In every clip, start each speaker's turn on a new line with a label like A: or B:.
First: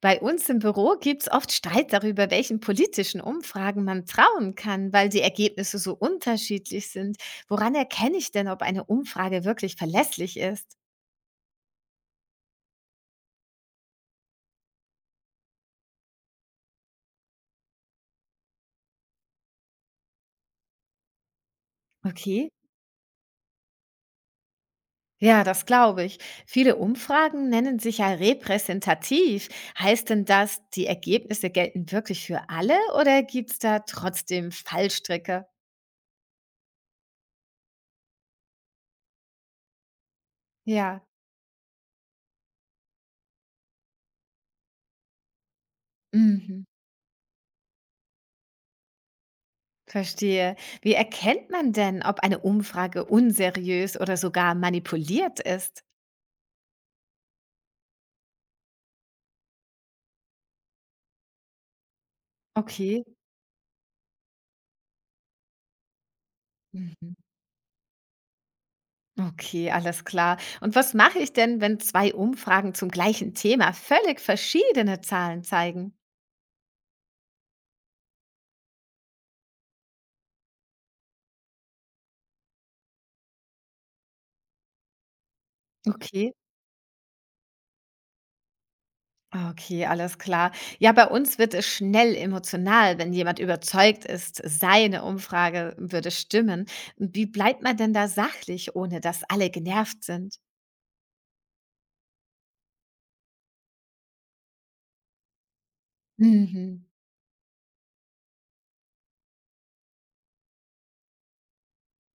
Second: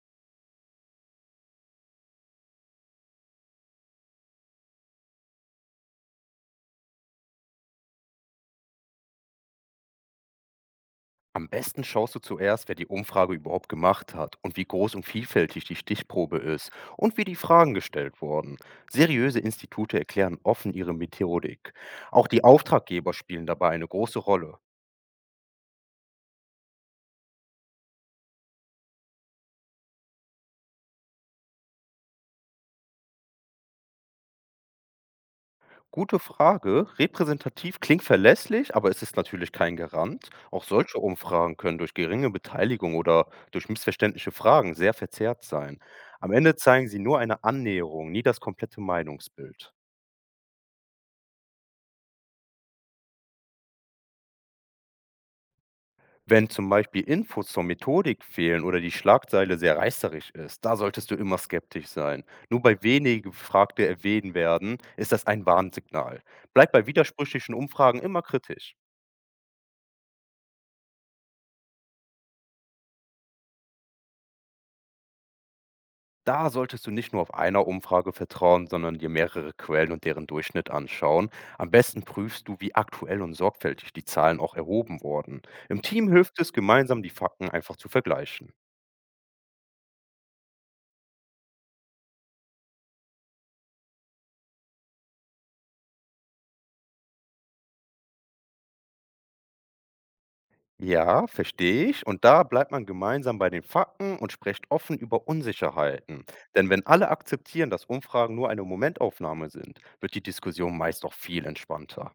A: Bei uns im Büro gibt es oft Streit darüber, welchen politischen Umfragen man trauen kann, weil die Ergebnisse so unterschiedlich sind. Woran erkenne ich denn, ob eine Umfrage wirklich verlässlich ist?
B: Am besten schaust du zuerst, wer die Umfrage überhaupt gemacht hat und wie groß und vielfältig die Stichprobe ist und wie die Fragen gestellt wurden. Seriöse Institute erklären offen ihre Methodik. Auch die
A: Okay.
B: Auftraggeber spielen dabei eine große Rolle.
A: Ja, das glaube ich. Viele Umfragen nennen sich ja repräsentativ. Heißt denn das, die Ergebnisse gelten wirklich für alle oder gibt es da trotzdem Fallstricke?
B: Gute Frage, repräsentativ klingt verlässlich, aber es ist natürlich kein Garant. Auch solche
A: Ja.
B: Umfragen können durch geringe Beteiligung oder durch missverständliche Fragen sehr verzerrt sein. Am Ende
A: Mhm.
B: zeigen sie nur eine Annäherung, nie das komplette Meinungsbild.
A: Verstehe. Wie erkennt man denn, ob eine Umfrage unseriös oder sogar manipuliert ist?
B: Wenn zum Beispiel Infos zur Methodik fehlen oder die Schlagzeile sehr reißerisch ist, da solltest du immer skeptisch sein. Nur bei
A: Okay.
B: wenigen Befragte erwähnt werden, ist das ein Warnsignal. Bleib bei
A: Mhm.
B: widersprüchlichen Umfragen immer kritisch.
A: Okay, alles klar. Und was mache ich denn, wenn zwei Umfragen zum gleichen Thema völlig verschiedene Zahlen zeigen?
B: Da solltest du nicht nur auf einer Umfrage vertrauen, sondern dir mehrere Quellen und deren Durchschnitt anschauen. Am besten prüfst du, wie aktuell und sorgfältig die Zahlen auch erhoben wurden. Im Team
A: Okay.
B: hilft es, gemeinsam die Fakten einfach zu vergleichen.
A: Okay, alles klar. Ja, bei uns wird es schnell emotional, wenn jemand überzeugt ist, seine Umfrage würde stimmen. Wie bleibt man denn da sachlich, ohne dass alle genervt sind?
B: Ja, verstehe ich. Und da bleibt man gemeinsam bei den Fakten und spricht offen über Unsicherheiten. Denn
A: Mhm.
B: wenn alle akzeptieren, dass Umfragen nur eine Momentaufnahme sind, wird die Diskussion meist auch viel entspannter.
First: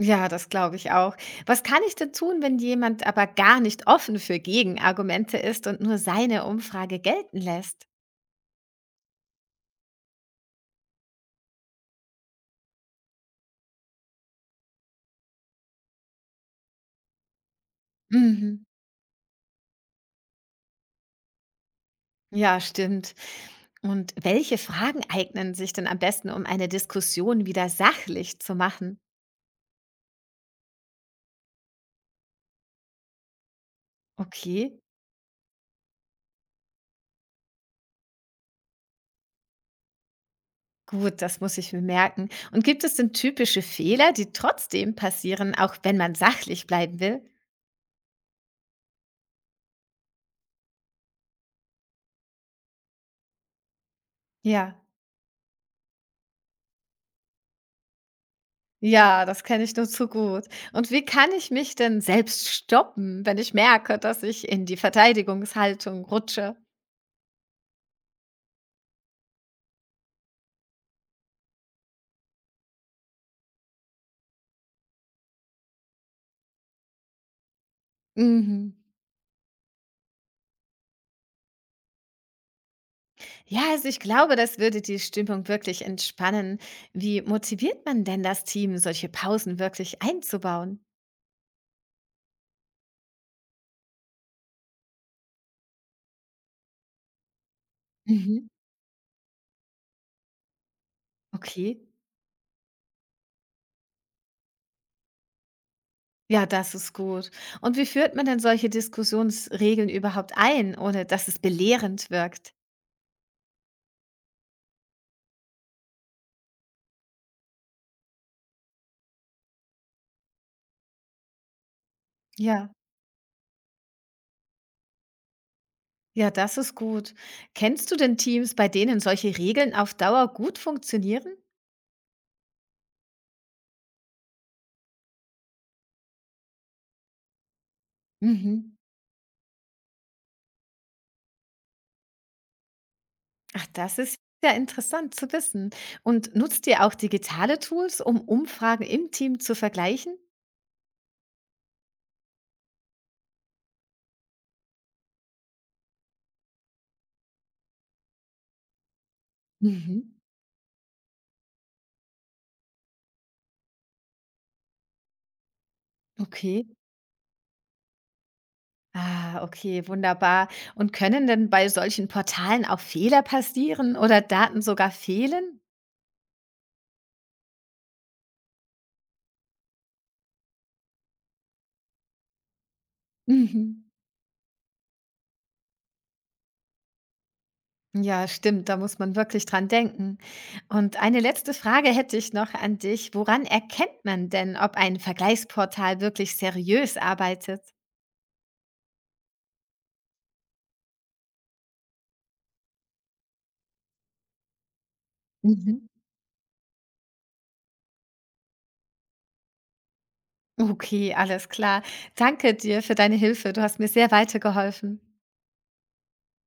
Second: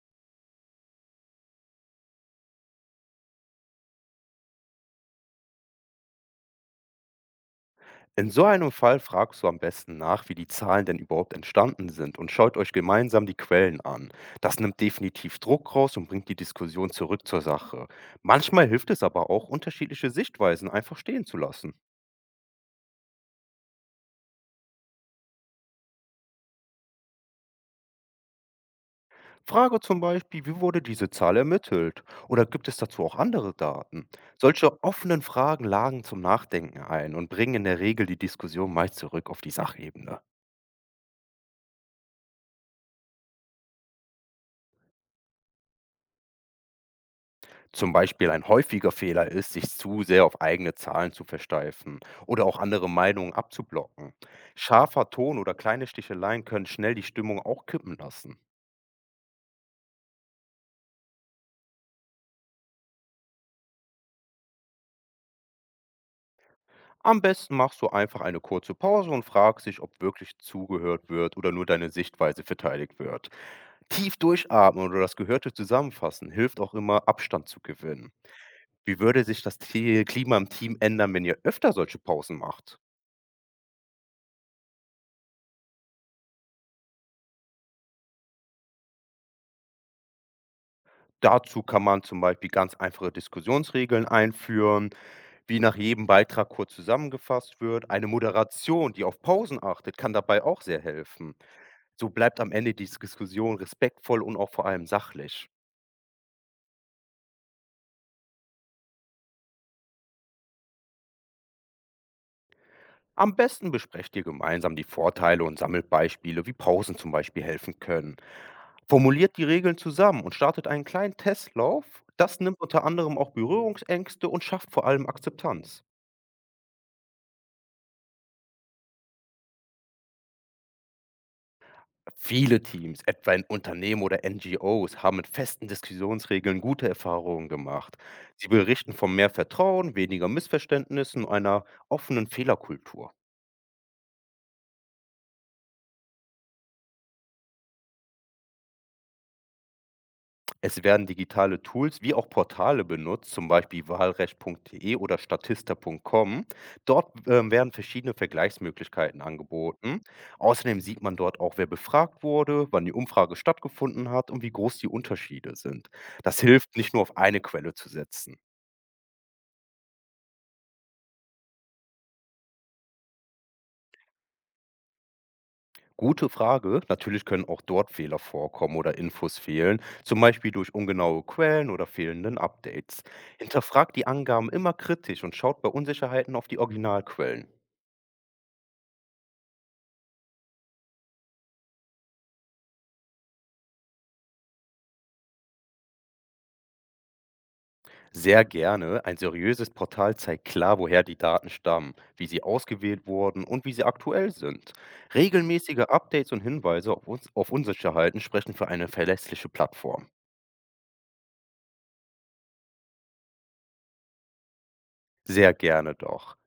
A: Ja, das glaube ich auch. Was kann ich denn tun, wenn jemand aber gar nicht offen für Gegenargumente ist und nur seine Umfrage gelten lässt?
B: In so einem Fall fragst du am besten nach, wie die Zahlen denn überhaupt entstanden sind und schaut euch gemeinsam die Quellen an. Das nimmt definitiv Druck raus und bringt die Diskussion zurück zur Sache.
A: Mhm.
B: Manchmal hilft es aber auch, unterschiedliche Sichtweisen einfach stehen zu lassen.
A: Ja, stimmt. Und welche Fragen eignen sich denn am besten, um eine Diskussion wieder sachlich zu machen?
B: Frage zum Beispiel, wie wurde diese Zahl ermittelt? Oder gibt es dazu auch andere Daten?
A: Okay,
B: Solche offenen Fragen lagen zum Nachdenken ein und bringen in der Regel die Diskussion meist zurück auf die Sachebene.
A: gut, das muss ich mir merken. Und gibt es denn typische Fehler, die trotzdem passieren, auch wenn man sachlich bleiben will?
B: Zum Beispiel ein häufiger Fehler ist, sich zu sehr auf eigene Zahlen zu versteifen oder auch andere Meinungen abzublocken.
A: Ja.
B: Scharfer Ton oder kleine Sticheleien können schnell die Stimmung auch kippen lassen.
A: Ja, das kenne ich nur zu gut. Und wie kann ich mich denn selbst stoppen, wenn ich merke, dass ich in die Verteidigungshaltung rutsche?
B: Am besten machst du einfach eine kurze Pause und fragst dich, ob wirklich zugehört wird oder nur deine Sichtweise verteidigt wird. Tief durchatmen oder das Gehörte zusammenfassen hilft auch immer, Abstand zu gewinnen.
A: Mhm.
B: Wie würde sich das Klima im Team ändern, wenn ihr öfter solche Pausen macht?
A: Ja, also ich glaube, das würde die Stimmung wirklich entspannen. Wie motiviert man denn das Team, solche Pausen wirklich einzubauen?
B: Dazu kann man zum Beispiel ganz einfache Diskussionsregeln einführen, wie nach jedem Beitrag kurz zusammengefasst wird. Eine
A: Mhm.
B: Moderation, die auf Pausen achtet, kann dabei auch sehr helfen.
A: Okay.
B: So bleibt am Ende die Diskussion respektvoll und auch vor allem sachlich.
A: Ja, das ist gut. Und wie führt man denn solche Diskussionsregeln überhaupt ein, ohne dass es belehrend wirkt?
B: Am besten besprecht ihr gemeinsam die Vorteile und sammelt Beispiele, wie Pausen zum Beispiel helfen können. Formuliert die Regeln zusammen und startet einen kleinen Testlauf. Das nimmt
A: Ja.
B: unter anderem auch Berührungsängste und schafft vor allem Akzeptanz.
A: Ja, das ist gut. Kennst du denn Teams, bei denen solche Regeln auf Dauer gut funktionieren?
B: Viele Teams, etwa in Unternehmen oder NGOs, haben mit festen Diskussionsregeln gute Erfahrungen gemacht. Sie
A: Mhm.
B: berichten von mehr Vertrauen, weniger Missverständnissen und einer offenen Fehlerkultur.
A: Ach, das ist ja interessant zu wissen. Und nutzt ihr auch digitale Tools, um Umfragen im Team zu vergleichen?
B: Es werden digitale Tools wie auch Portale benutzt, zum Beispiel wahlrecht.de oder statista.com. Dort werden verschiedene Vergleichsmöglichkeiten angeboten.
A: Mhm.
B: Außerdem sieht man dort auch, wer befragt wurde, wann die Umfrage stattgefunden hat und wie groß die Unterschiede sind. Das
A: Okay.
B: hilft, nicht nur auf eine Quelle zu setzen.
A: Ah, okay, wunderbar. Und können denn bei solchen Portalen auch Fehler passieren oder Daten sogar fehlen?
B: Gute Frage. Natürlich können auch dort Fehler vorkommen oder Infos fehlen, zum Beispiel durch ungenaue Quellen oder fehlenden Updates.
A: Mhm.
B: Hinterfragt die Angaben immer kritisch und schaut bei Unsicherheiten auf die Originalquellen.
A: Ja, stimmt, da muss man wirklich dran denken. Und eine letzte Frage hätte ich noch an dich. Woran erkennt man denn, ob ein Vergleichsportal wirklich seriös arbeitet?
B: Sehr gerne. Ein seriöses Portal zeigt klar, woher die Daten stammen, wie sie ausgewählt wurden und wie sie aktuell sind. Regelmäßige
A: Mhm.
B: Updates und Hinweise auf, auf Unsicherheiten sprechen für eine verlässliche Plattform.
A: Okay, alles klar. Danke dir für deine Hilfe. Du hast mir sehr weitergeholfen.
B: Sehr gerne doch.